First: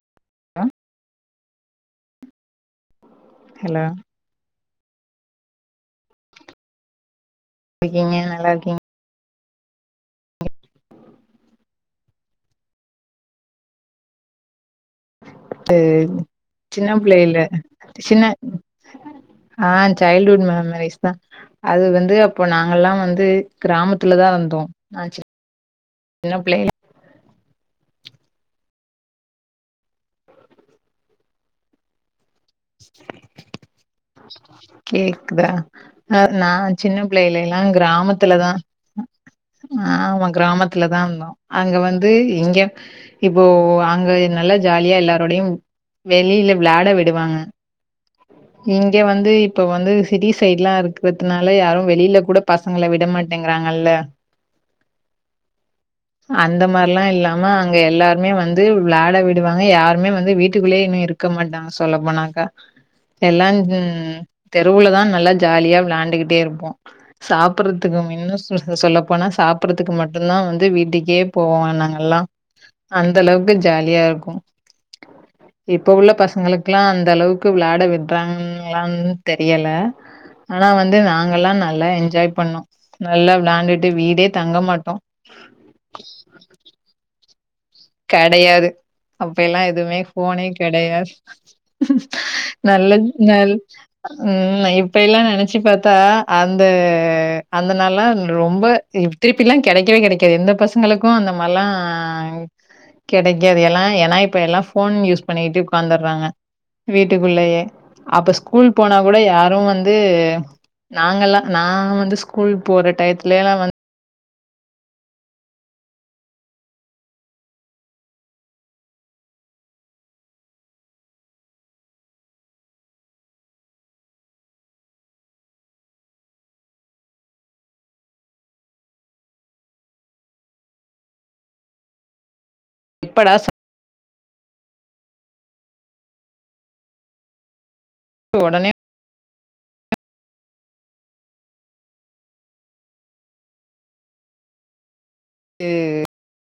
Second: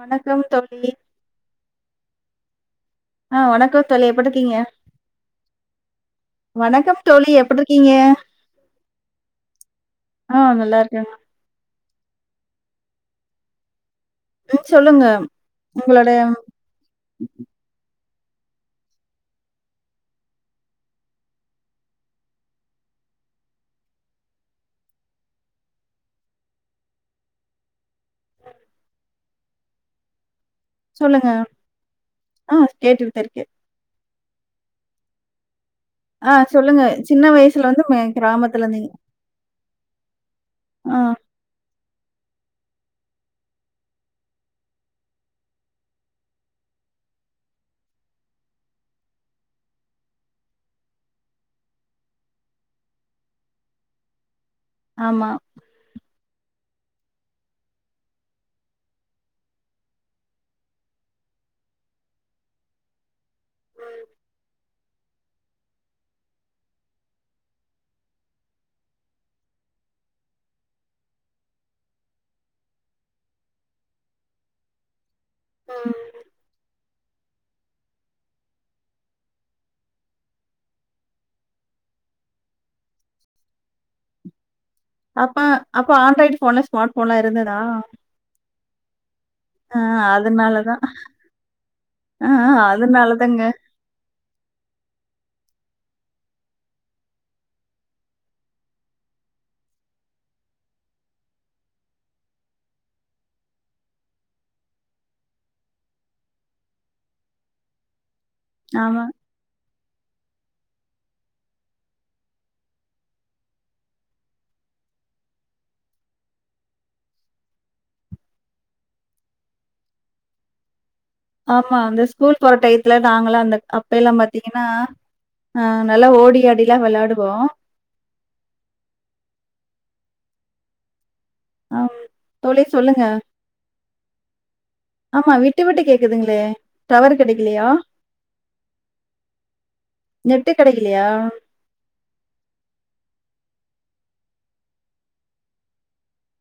வணக்கம் ஹலோ தோழி ஆஹ் ஹலோ வணக்கம் தோழி எப்டு இருக்கீங்க வணக்கம் தோழி எப் றிக்கீங்க நல்லா இருக்கீங் ஆஹ் நல்லா இருக்கே சொல்லுங்க உங்களோட சின்ன பிள்ளைல சின்ன ஆஹ் சைல்டுவுட் மெமரிஸ் தா அது வந்து அப்போ நாங்கலா வந்து கிராமத்துலதா இருந்தோ நா சின்ன பிள்ளைல சொல்லுங்க ஆஹ் கேட்டுக்கிட்டுதா இருக்க கேக்குதா அ ஆ நா சொல்லுங்க சின்ன பிள்ளைலேலா வயசுல வந்து மே கிராமத்துலதா கிராமத்துல இருந்தீங்க ஆமா ஆ கிராமத்துலதா இருந்தோ அங்க வந்து இங்க இப்போ அங்க நல்லா ஜாலியா எல்லாரோடையு வெளியில விளாட விடுவாங்க இங்க வந்து இப்ப வந்து சிட்டி சைட்லா இருக்கிறதுனால யாரு வெளியில கூட பசங்கள விடமாட்டேங்கிறாங்கல்ல ஆமா அந்த மாரில்லா இல்லாம அங்க எல்லாருமே வந்து விளாட விடுவாங்க யாருமே வந்து வீட்டுக்குள்ளயே இன்னு இருக்க மாட்டாங்க சொல்ல போனாக்கா எல்லா தெருவுலதா நல்லா ஜாலியா விளையாண்டுக்கிட்டே இருப்போ சாப்றதுக்குமின்னு இன்னு சொல்லப்போனா சாப்றதுக்கு மட்டுதா வந்து வீட்டுக்கே போவோ நாங்க எல்லா அந்த அளவுக்கு ஜாலியா இருக்கு இப்ப உள்ள பசங்களுக்கு லா அந்த அளவுக்கு விளாடவி ட்றாங்களான்னு தெரியல ஆனா வந்து நாங்கெல்லா நல்லா என்ஜாய் பண்ணோ நல்லா வெளாண்டுட்டு வீடே தங்க மாட் அப்ப அப்போ ஆண்ட்ராய்ட் ஃபோனு ஸ்மார்ட் ஃபோன்லா இருந்த கெடையாது அப்ப எல்லா ஆ எதுமே போஃனே அதனாலதான் கெடையாது ஆ நல்ல அதனாலதாங்க உம் இப் இப்பெல்லா நெனச்சு பாத்தா அந்த அந்த நாளா ரொம்ப திருப்பி எலலா கெடைக்கவே கெடைக்காது எந்த பசங்களுக்கு அந்த மாரில்லா கெடைக்காது எல்லா ஏன்னா இப்ப எல்லா ஃபோன் யூஸ் பண்ணிட்டு உக்காந்துறாங்க வீட்டுக்குள்ளயே அப்ப ஸ்கூல் போனா ஆமா கூட யாரு வந்து ந்து நாங்கலா நா வந்து ஸ்கூல் போற டயத்துலலா வந்து ஆமா அந்த ஸ்கூல் போற டயத்துல நாங்கல்லா அந்த அப்ப எல்லா பாத்தீங்கனா அஹ் நல்லா ஓடியாடிலா விளையாடுவோ அம் தோழி சொல்லுங்க எப்படா ஆமா விட்டு விட்டு கேக்குதுங்களே டவர் கெடைக்கலையா உடனே நெட்டு கெடைக்கலையா [unintelligible]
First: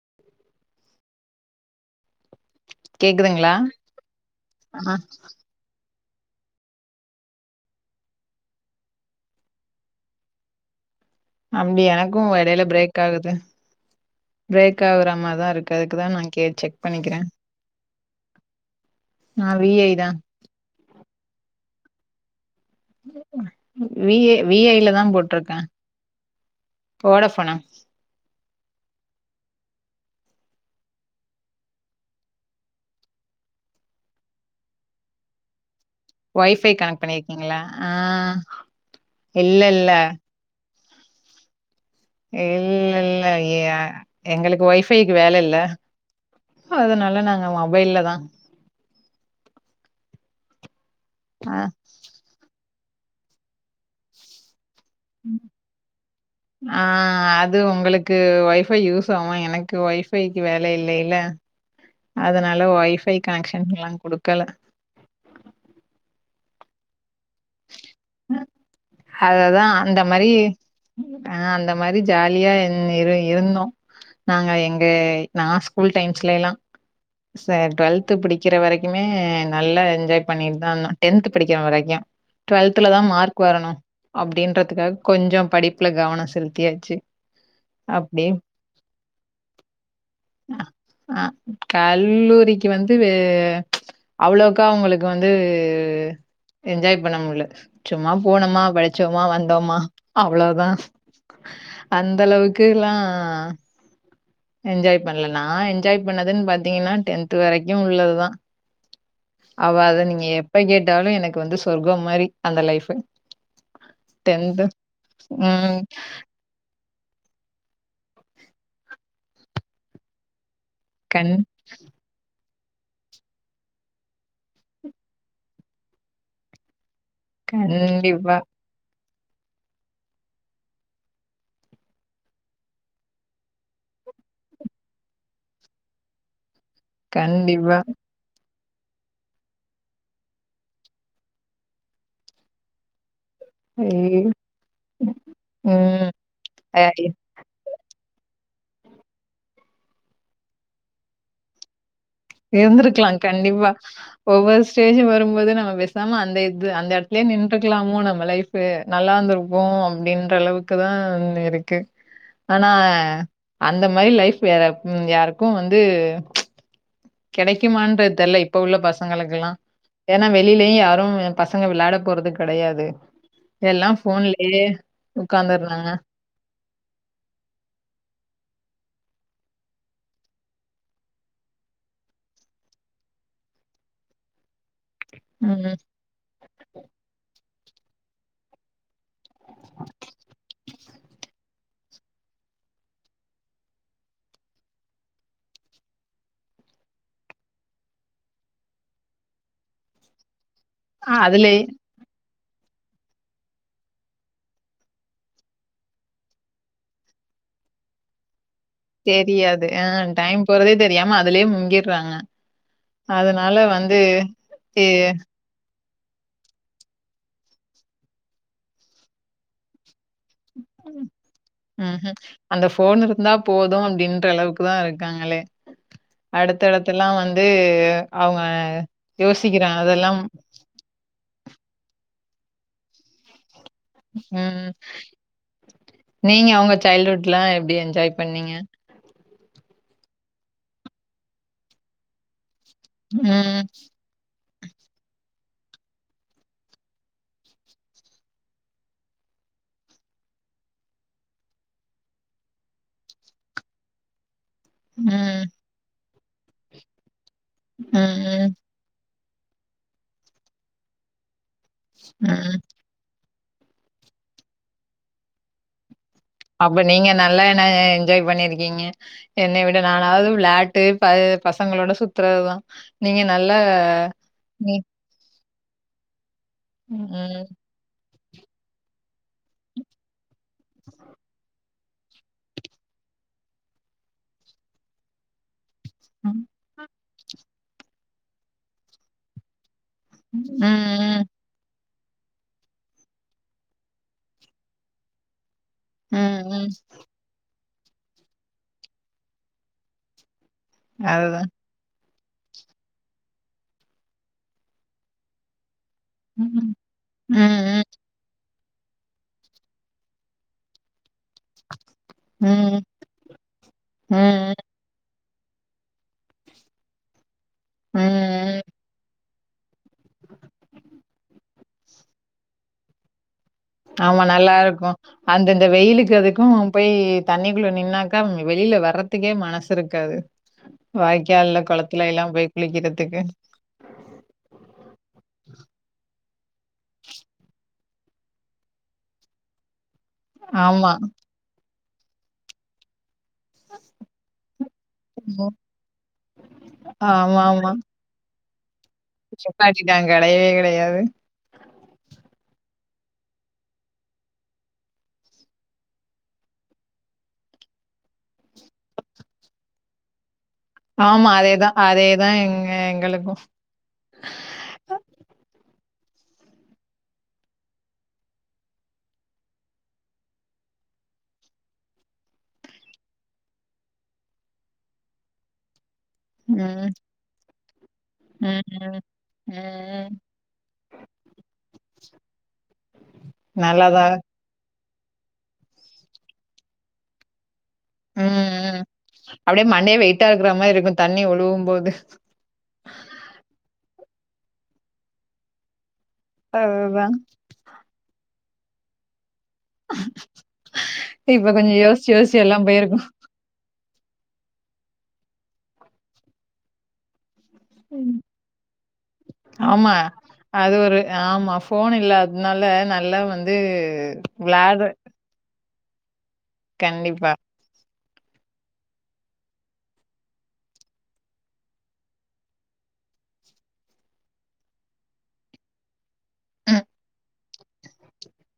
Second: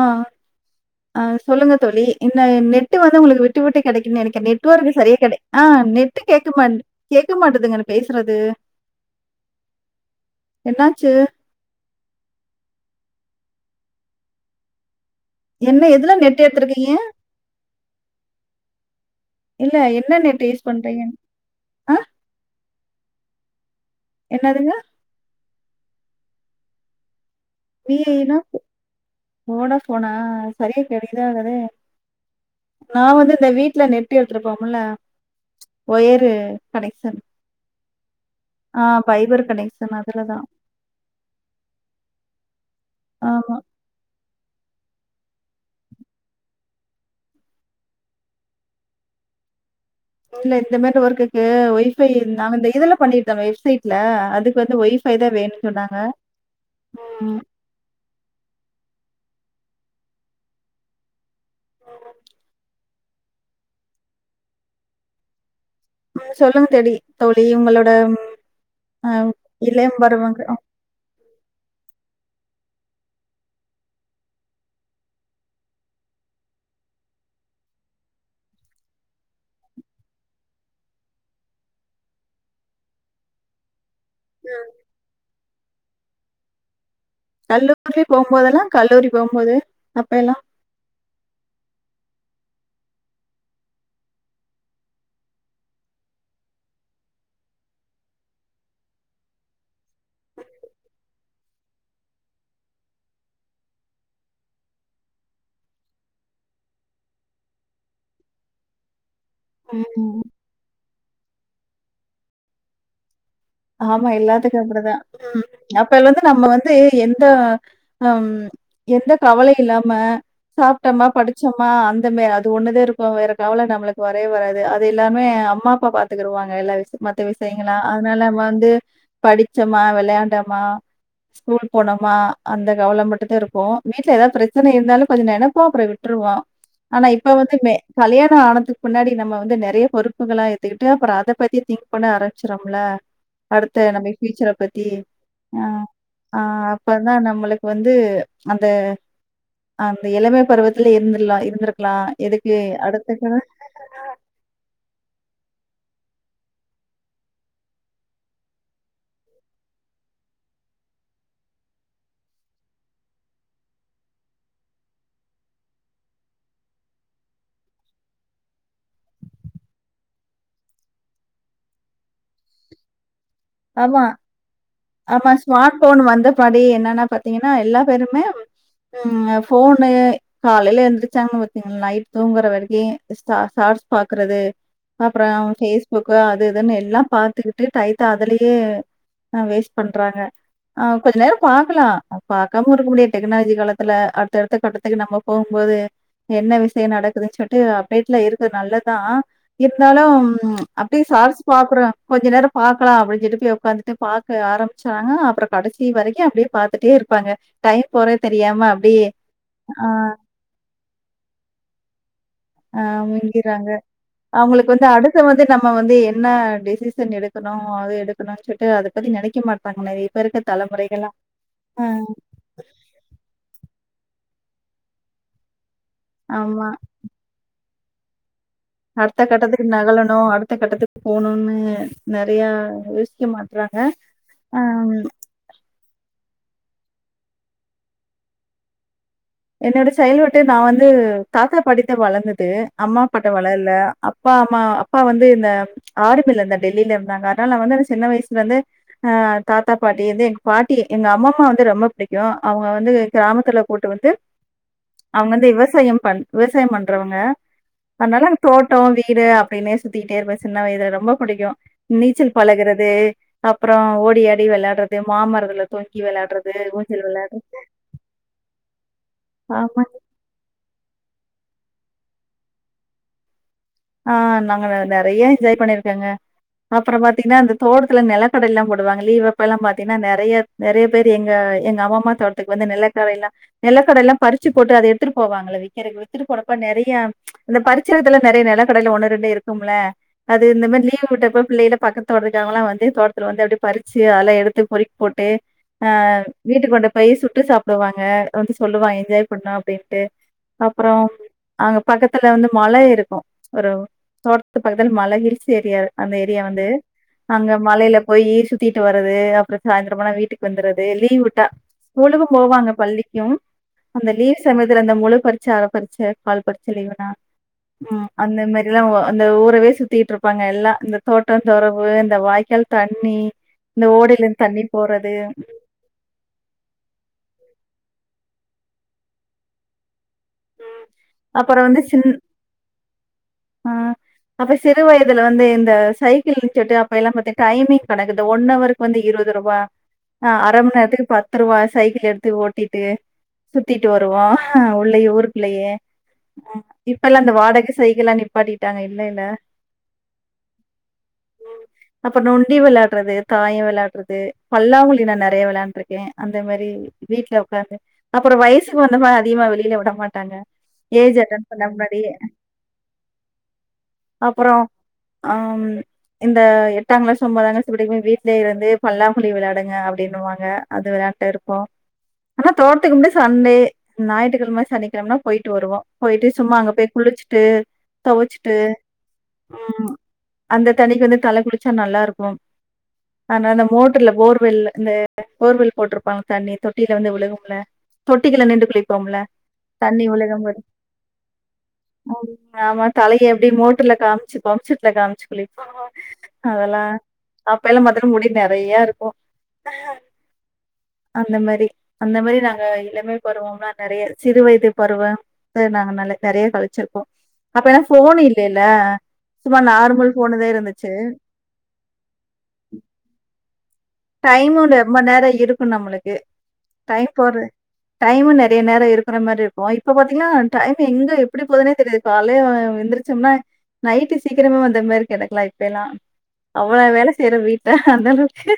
ஆஹ் ஆஹ் சொல்லுங்க தோழி இ நெட்டு வந்து உங்களுக்கு கேக்குதுங்களா விட்டு விட்டு கிடைக்கு நெனைக்குறே ஆ நெட்வொர்க் சரியா கெடைக் ஆ நெட் [unintelligible] கேக்கமாட் கேட்க மாட்டதுங்க பேசுறது என்னாச்சு அப்டி எனக்கு எடையில பிரேக் ஆகுது பிரேக் ஆகுற மாரிதா இருக்கு என்ன அதுக்குதா எதுல நா நெட் கே செக் எடுத்துருக்கீங்க பண்ணிக்கிறே நா வி இல்ல ஐ தா என்ன நெட் யூஸ் பண்றீங்கனு அ வி ஐ வி ஐ ல தா போட்ருக்கே போனப் நீனா வோட ஃபோனா சரியா [unintelligible] ஆகுது நான் வந்து இந்த வீட்டுல நெட்டு எடுத்துருப்போம்ல ஒயரு ஒய்ஃபை கனெக்ட் கனெக்ஷன் பண்ணிருக்கீங்களா ஆ ஆஹ் பைபர் இல்ல இல்ல கனெக்ஷன் அதுலதான் இல் இல்ல இல்ல ஆமா. எங் எங்களுக்கு ஒய்பைக்கு வேல இல்ல அதனால நாங்க மொபைல்ல தான் இல்ல இந்த மார் ஒர்க்குக்கு ஆ ஒய்ஃபை இந்த இதுல பண்ணிருந்தாங்க வெப்சைட்ல அதுக்கு வந்து ஒய்ஃபை தான் வேணும்னு சொன்னாங்க. ஆஹ் ம் அது உங்களுக்கு ஒய்பை யூஸ் ச எனக்கு ஒயஃபைக்கு வேல இல்லலைல அதனால ஒயஃபை கனெக்ஷன் எல்லாம் கொடுக்கலை சொல்லுங்க தேடி தோழி உங்களோட அ அததான் இளம் அந்த மாதிரி பருவங்க அ அந்த மாதிரி ஜாலியா இரு இருந்தோம் நாங்க எங்க நான் ஸ்கூல் டைம்ஸ்ல எல்லாம் சரி டுவெல்து பிடிக்கிற வரைக்குமே நல்லா என்ஜாய் பண்ணிட்டு தான் இருந்தோம் டென்த் படிக்கிற வரைக்கும் டுவெல்தலதான் மார்க் வரணும் அப்படின்றதுக்காக கொஞ்சம் படிப்புல கவனம் செலுத்தியாச்சு கல்லூர்ல அப்டியே போகும்போதெல்லாம் கல்லூரி போகும்போது அப்ப எல்லாம் அ கல்லூரிக்கு வந்து அவ்ளவுக்கா அவங்களுக்கு வந்து என்ஜாய் பண்ண முடியல சும்மா போனோமா படிச்சோமா வந்தோமா அவளோதான் அந்தளவுக்கு எல்லாம் என்ஜாய் பண்ணல ந என்ஜாய் பண்ணது அதுன் பாத்தீங்கன்னா டென்த் வரைக்கு உள்ளதுதா அவ அத ம் நீங்க எப்ப கேட் ந்தாலு எனக்கு வந்து சொர்க்கோ மாரி அந்த லைஃப்பு ஆமா எல்லாத்துக்கு அப்படிதா ம் அப்பலந்து நம்ம வந்து எந்த ஆம் எந்த கவலை இல்லாம சாப்ட்டம்மா கண் படிச்சமா அந்த மே இது ஒண்ணுதே இருக்கு வேற காவல நம்மளுக்கு வரவே வராது அது எல்லாமே அம்மா அப்பா பாத்துக்குருவாங்க எல்லா விஷ்யத் மத்த விசயங்களா அதனால கண்டிப்பா, வ வந்து படிச்சமா விளையாண்டமா ஸ்கூல் போனோமா அந்த கவல மட்டுதா இருக்கு வீட்டுல ஏதாவது பிரச்சன இருந்தாலு கொஞ்சோ நெனைப்போ அப்புறோ விட்டுருவோ ஆனா இப்ப வந்து மே கண்டிப்பா. கல்யாண ஆணத்துக் முன்னாடி நம்ம வந்து நெறைய பொறுப்புகளா ஏத்துக்கிட்டு அப்புறோ அத பத்தி திங்க் பண்ண ஆரம்பச்சிரோம்ல அடுத்த நம்ம ஐயோ! ஃபியூச்சர பத்தி ஆ ம். ஆ அ அப்பதா நம்மளுக்கு வந்து அந்த அந்த இளம பருவத்துல இருந்துரலா இருந்திருக்கலா இருந்திருக்கலா கண்டிப்பா ஒவ்வொரு ஸ்டேஜு வரும்போது நம்ம சாம அந்த இது அந்த இடத்லயே நின்றுக்கலாமோ நம்ப லைஃப்பு நல்லாந்துருக்கு அப்படின்ற அளவுக்குதா இருக்கு ஆனா அந்த மாரி லைஃப் வேற யாருக்கு வந்து கிடைக்குமான்டு தெரில இப்ப உள்ள பசங்களுக்கெல்லா ஏன்னா வெளிலயு யாரும் ஏ பசங்க விளாயட போறது கெடையாது ஆமா ஆமா ஸ்மார்ட் உட்காந்துடுறாங்க. ஃபோன் வந்த பாடே என்னன்னா பாத்தீங்கன்னா எல்லா பேருமே ம் போனு காலையில எந்திரச்சாங்கன் பாத்தீங்களா நைட் தூங்குற வரைக்கு சாட்ஸ் சாட்ஸ் பாக்குறது அப்புற ம். ஃபேஸ்புக்கு அது இதுன்னு எல்லா பாத்துக்கிட்டு டைத்த அதலேயே கு ஆ வேஸ்ட் பண்றாங்க ஆ கொஞ்ச நேரோ பாகக்கலா பாக்காம இருக்க முடிய டெக்னாலஜி காலத்துல அடுத்த அடுத்த கட்டத்துக்கு நம்ம போகும்போது என்ன விஷியோ நடக்குதுன் சொல்ட்டு அப்டேட்ல இருக்கு நல்லது தா இருந்தாலு அப்படியே சார்ஸ் அதுலயே பாக்குறே கொஞ்ச நேரோ பாக்கலா அப்படி திருப்பி ஒக்காந்துட்டு பாக்க ஆரம்பிச்சாங்க அப்புறோ கடைசி வரைக்கு அப்படியே பாத்துட்டே இருப்பாங்க டைம் போறத் தெரி தெரியாது ஆ டைம் போறதே தெரியாம அதுலயே முங்கிறாங்க ஆ முங்கிறாங்க அவுங்களுக்கு வந்து எ அடுத்த வந்து நம்ம வ வந்து என்ன டிெசிசன் எடுக்கணு அது எடுக்கணுனு சொல்ட்டு அத பத்தி நெனைக்க மாட்டாங்க மேரி ம் ம் அந்த ஃபோன் இருந்தா போதும் அப்படின்ற அளவுக்கு தா இருக்காங்களே ஆமா. அடுத்தடத்துல்லா வந்து அவ அடுத்த கட்டத்துக்கு நகழணு அடுத்த கட்டத்துக்கு போணுன்னு ம் நெறைய யோசிக்க மாட்டே சொல்றாங்க ம். ஆ நீங்க அவுங்க சைல்ட்ஹூட் எல்லா எப்படி என்ஜாய் பண்ணீங்க என்னோட சைல்ட்ஹூட் நா வந்து தாத்தா பாட்டிட்ட வளந்துட்டு அம்மா அப்பாட்ட ம். வளர்ல அப்பா ம்மா அப்பா வந்து இந்த ஆருமில இந்த டெல்லில இருந்தாங்க அதனால நா வந்து அந்த சின்ன வயசுல இருந்தே அஹ் தாத்தா பாட்டி வந்து எங்க பாட்டி எங்க அம்மாம்மா வந்து ரொம்ப பிடிக்கு அவுங்க வந்து கிராமத்துல போட்டு வந்து ம். அவுங்க ம். வந்து விவசாயம் பண் விவசாயம் பண்றவங்க அதனால அங்க ம். தோட்டோ வீ வீடு அப்படின்னெ சுத்திட்டே இருப்ப சின்ன வயதுல ரொம்ப புடிக்கு நீச்சல் ம். பழகுறது அப்புறம் ஓடியாடி விளையாடுறது மாமரத்துல தொங் அப்ப நீங்க நல்லா என்ன என்ஜாய் பண்ணிருக்கீங்க என்னை விட ஆமா. நானாவது வெளாட் டு பசங்களோட சுத்துறதுதா நீங்க ந ஆஹ் நாங்க நெறயா என்ஜாய் பண்ணியிருக்கங்க ம், அப்புறம் பாத்தீங்கன்னா ம், அந்த தோட்டத்துல நெல கடல எல்லாம் போடுவாங்க லீவ் அப்பெல்லா பாத்தீனா நெறயா நெறயா பேர் எங்க எங்க அம்மம்மா தோட்டத்துக்கு வந்து நெலகட எல்லா நெலக்கட எல்லாம் பறிச்சு போட்டு அத எடுத்துட்டு போவாங்கல்ல வீ எனக்கு வித்துட்டு ம், போறப்ப நெறயா ப்ச் அந்த பறிச்ச எடத்துல நெறய நில கடல ஒண்ணு ரெண்டு இருக்கும்ல்ல அது இந்தமாரி லீவு ம், விட்டப்ப பிள்ளைகல பக்கத்து தோட்டத்துக்காரங்கல்லா வந்து தோட்டத்துல வந்து அப்படியே பறிச்சு அதல்லா எடுத்து பொறுக்கி போட்டு ஆஹ் ம், ம். வீட்டுக்கு வந்த பையை சுட்டு சாப் போடுவாங்க வந்து சொல்லுவாங்க என்ஜாய் பண்ணோ அப்படின்ட்டு அப்புறம் அதுதான். அங்க பக்கத் துல வந்து மழை இருக்கு ஒரு தோட்டத்து பக்கத்தில்ல மல ஹில்ஸ் ஏரியா அந்த ஏரியா வந்து ம், அங்க ம், மலையில போய் ஈர் சுத்தி விட்டு வர்ரது அப்புறோ சாயந்திரமான வீட்டுக்கு வந்திறது லீவ் விட் டா ஸ்கூலுக்கும் ம், போவாங்க ம், பள்ளிக்கும் அந்த லீவ் சமயத்துல அந்த முழு பறி ச்ச பறிச்ச கால் பறிச்ச லீவ்னா உம் அந்த ம். மாரிலா ஒ அந்த ஊரவே சுத் திட்டு இருப்பாங்க எல்லாம் இந்த தோட்டம் தொறவு இந்த வாய்க்கால் தண்ணி இந்த ஆமா ஓடையிலருந்து நல்லா தண்ணி இருக்கு போறது அந்த இந்த வெயிலுக்கு அதுக்கும் போய் தண்ணிக்குள்ள நின்னா க்க வெளியில வர்றதுக்கே மனசு இருக்காது ம் வாய்க்கால்ல குளத்துல எல்லாம் போய் குளிக்கிறதுக்கு ஆஹ் அப்ப சிறு வயதுல வந்து இந்த சைக்கிள்ச்சுட்டு அப்ப எல்லாம் பாத்தீங்க டைமிங் கணக்குது ஒன் ஹவர்க்கு வந்து இருபது ரூபா ஆஹ் அரை மணி ஆமா. நேரத்துக்கு பத்து ரூவா சைக்கிள் எடுத்து ஓட்டிட்டு சுத்திட்டு வருவோம் உள்ளயே ஊருக்குள்ளயே இப்ப எல்லாம் அந்த ஆமாமா. வாடகை சைக்கிளா படி இல்ல இல்ல நிப்பாட்டிட்டாங்க. கிடையவே கிடையாது. அப்புறம் நொண்டி விளையா டுறது தாயம் விளையாடுறது பல்லாங்குழி நான் நிறைய விளாண்டு இருக்கேன் அந்த மாதிரி வீட்டுல உட்காந்து அப்புறம் வயசுக்கு வந்த மா அதிகமா வெளியில விடமாட்டாங்க ஆமா அதேதான் அதேதான் எங்க எங்களுக்கும். அப்புறம் ஹம் இந்த எட்டாங்கிளாஸ் ஒன்பதாங்கிளாஸ் படிக்கிம்ப வீட்லய இருந்து பல்லாங்குழி விளையாடுங்க அப்படின்னுவாங்க அது விளையாண்டு இருப்போம் ஆனா தோட்டத்துக்கு மட்டும் சண்டே ஞாயிற்றுக்கிழம சனிக்கிழமனா போயிட்டு வருவோம் போயிட்டு சும்மா அங்க ம், போய் குளிச்சுட்டு துவைச்சுட்டு ம், ம், ம். அந்த தண்ணில தலை குளிச்சா நல்லா இருக்கும்அதனாலே மோட்டர்ல நல்லாதான் போர் வெல் இந்த போர்வல் போட்டிருப்பாங்க தண்ணி தொட்டியில வந்து விழுகும்ல ம், தொட்டிக்குள்ளே நிண்டு ம். குளிப்போம்ல அப்படியே மண்டையே தண்ணி வெயிட்டா விழுகும் இருக்கிற போது மாரி இருக்கும், தண்ணி ஒழுகும்போது. தலையை எப்படி மோட்டர்ல காமிச்சு பம்செட்ல காமிச்சு குளிப்போ அதெல்லாம் அதுதான். அப்ப எல்லாம் மத்தல்ல முடி நிறைய இருக்கு அந்த இப்ப மாதிரி கொஞ்சம் யோசிச்சு, அந்த மாதிரி யோசிச்சு நாங்க எல்லாம் போயிருக்கும். எல்லாமே போடுவோம்மே நிறைய சிறு வயது பருவம் நாங்க நல்ல நிறைய கழிச்சிருக்கோம் சும்மா ஆமா நார்மல் ஃபோனுதா அது இருந்துச்சு ஒரு ஆமா போன் இல்லாதனால நல்லா வந்து அது டைமும் ரொம்ப நேரம் இருக்கு நம்மளுக்கு டைம் கண்டிப்பா. போரு டைமும் நிறைய நேரம் இருக்கிற மாதிரி இருக்கு இப்ப பாத்தீங்கன்னா டைம் எங்க எப்படி போதுனே தெரில காலைய எந்தரிசம்னா நைட்டு சீக்கிரமே வந்த மாதிரி கிடைக்கலாம் இப்பலாம் அவ்வள வேலை செய்யற வீட் அஹ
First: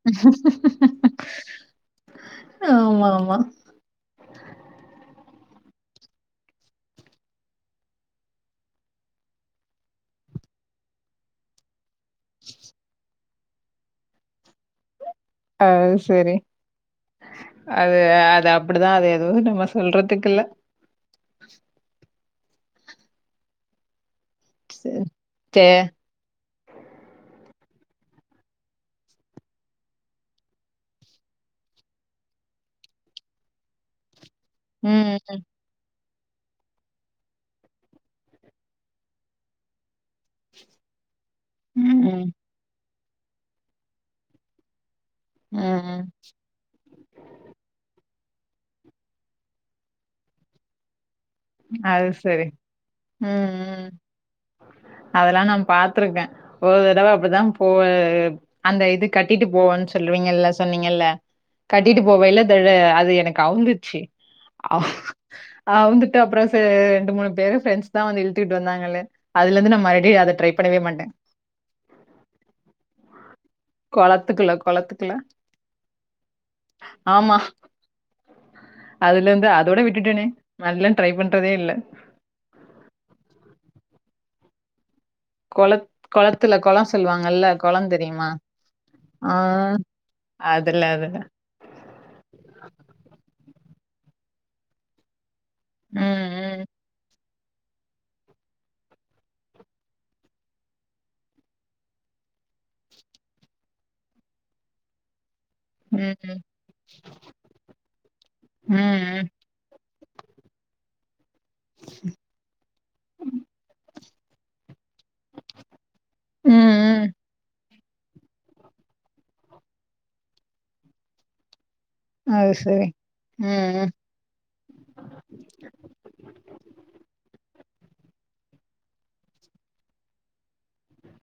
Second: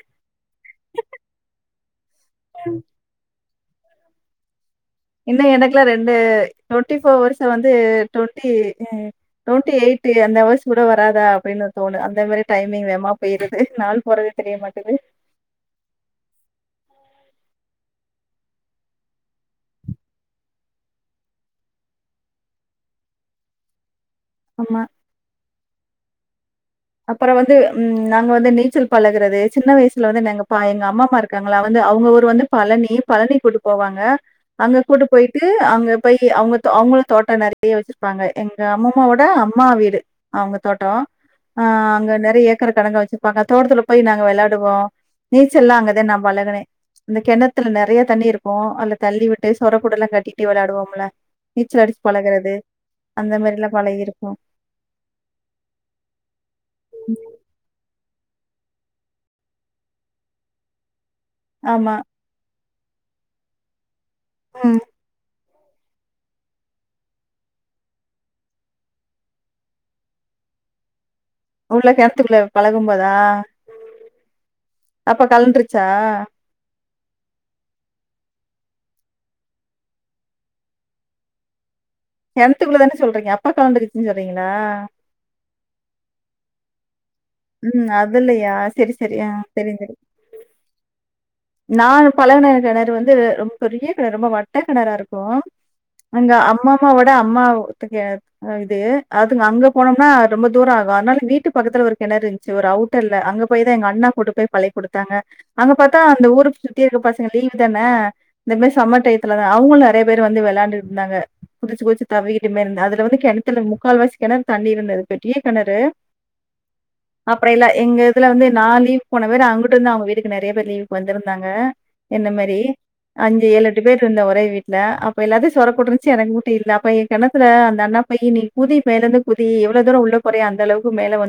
அஹ [unintelligible] ஆமாமா இன்னும் எனக்கெல்லாம் ரெண்டு ட்வெண்ட்டி ஃபோர் அவர்ஸ வந்து ட்வெண்ட்டி ட்வெண்ட்டி எயிட் அவர்ஸ் கூட வராதா அப்படின்னு தோனு அந்தமாதிரி டைமிங் வேமா பெய்யரது நாள் போறதே தெரிய மாட்டேங்குது அஹ் செரி அது அது அப்படிதான் அது எதுவும் நம்ம சொல்றதுக்கில்லே ஆமா. செரி தெ அப்புறம் வந்து உம் நாங்க வந்து நீச்சல் பழகுறது சின்ன வயசுல வந்து எங்க பா எங்க அம்மம்மா இருக்காங்களா வந்து அவங்க ஊர் வந்து பழனி பழனி கூட்டு போவாங்க அங்க கூட்டு ம், போயிட்டு அங்க போய் அவங்க அவங்களும் தோட்டம் நெறைய வெச்சிருப்பாங்க எங்க அம்மம்மாவோட அம்மா வீடு அவங்க தோட்டம் ஆஹ் ம், அங்க ம், நேறைய ஏக்கர் கணக்கா வெச்சுருப்பாங்க அங்கே தோட்டத்துல போய் நாங்க வெளாடுவோம் நீச்சலெல்லாம் ம். அங்கதான் நான் பழகுனேன் அந்த கிணத்துல நெறைய தண்ணி இருக்கும் அந்த தள்ளி விட்டு சொர கூட எல்லாம் கட்டிட்டு வெளயாடுவோம்ல அது செரி உம் மாரிலாம் உம் பழகிருக்கோம். அதெல்லாம் நாம் பாத்துருக் க்கன் ஒரு தடவ அப்படிதான் போ அந்த இது கட்டிட்டு போவோன்னு சொல்லுவீங்கல்ல சொன்னீங்கல்ல ஆமா. கட்டிட்டு போவே இல்ல அது எனக்கு அவுந்துச்சு ம். ஆஹ் ஆவுந்து அப்புறம் ரெண்டு மூணு பேரும் ஃரெண்ட்ஸ் தான் வந்து இழுத்துக்கிட்டு வந்தாங்கள அதுல இருந்து நான் மறுபடியடி அத ட்ரை பண்ணவே மாட்டேன் உள்ள கிணத்துக்குள்ள பழகும்போதா குளத்துக்குல அப்ப கலந்துருச்சா ஆமா அதுலந்து அதோட விட்டட்டனே நல்ல ட்ரை பண்றதே இல்ல கிணத்துக்குள்ள தானே சொல்றீங்க அப்பா கலண்டு குச்சுன்னு சொல்றீங்களா குள குளத்துல குளம் சொ சொல்லுவாங்கல்ல குழ ம். தெரியுமா அதுலயா? சரி, சரி. ஆ ஆஹ் தெரியும், தெரியும். அதுல்ல அது தா நான் பலகுன கேனரு வந்து பெரிய கிண ரொம்ப வட்ட கிணரா இருக்கும் அங்க ம் அம்மாமாவோட அம்மா இது அதுங்க அங்க போனோம்னா ரொம்ப தூரம் ஆகும் அதனால வீட்டு பக்கத்துல ஒரு கிணறு இருந்துச்சு ஒரு அவுட்டல்ல அங்க போயதான் எங்க அண்ணா கூட்டு போய் பழகி கொடுத்தாங்க அங்க பாத்தா ம் இந்த ம் ஊரு சுத்தி இருக்க பாசங்க லீவ் தானே இந்த மாரி ம் சம்மர் ம் டயத்துல தான் அவங்கள நிறைய பேர் வந்து விளையாண்டு இருந்தாங்க குடிச்சு குடிச்சு தவிக்கிட்டுமே இருந்து அதுல வந்து கிணத்துல முக்கால் வாசி கேணர் தண்ணி இருந்தது வெட்டிய கிணறு ம் ம் ம் அப்புறம் இல்ல எங்க இதுல வந்து நான் லீவ போன பேரு அங்ககட்டு வந்து அவங்க வீட்டுக்கு நெறைய பேர் லீவ் வந்திருந்தாங்க என்ன அது மாதிரி சரி. அஞ்சு ம், ஏழுட்டு பேர் இருந்த ஒரே வீட்டுல அப்ப எல்லாத்தையும் சொர குட்டு இருச்சு எனக்கு மட்ட இல்ல அப்ப என் கிணத்துல அந்த அண்ணா ப நீ குதி மேலேந்து குதி எவ்வளவு தூர உள்ள குற அந்த அளவுக்கு மேலே வந்து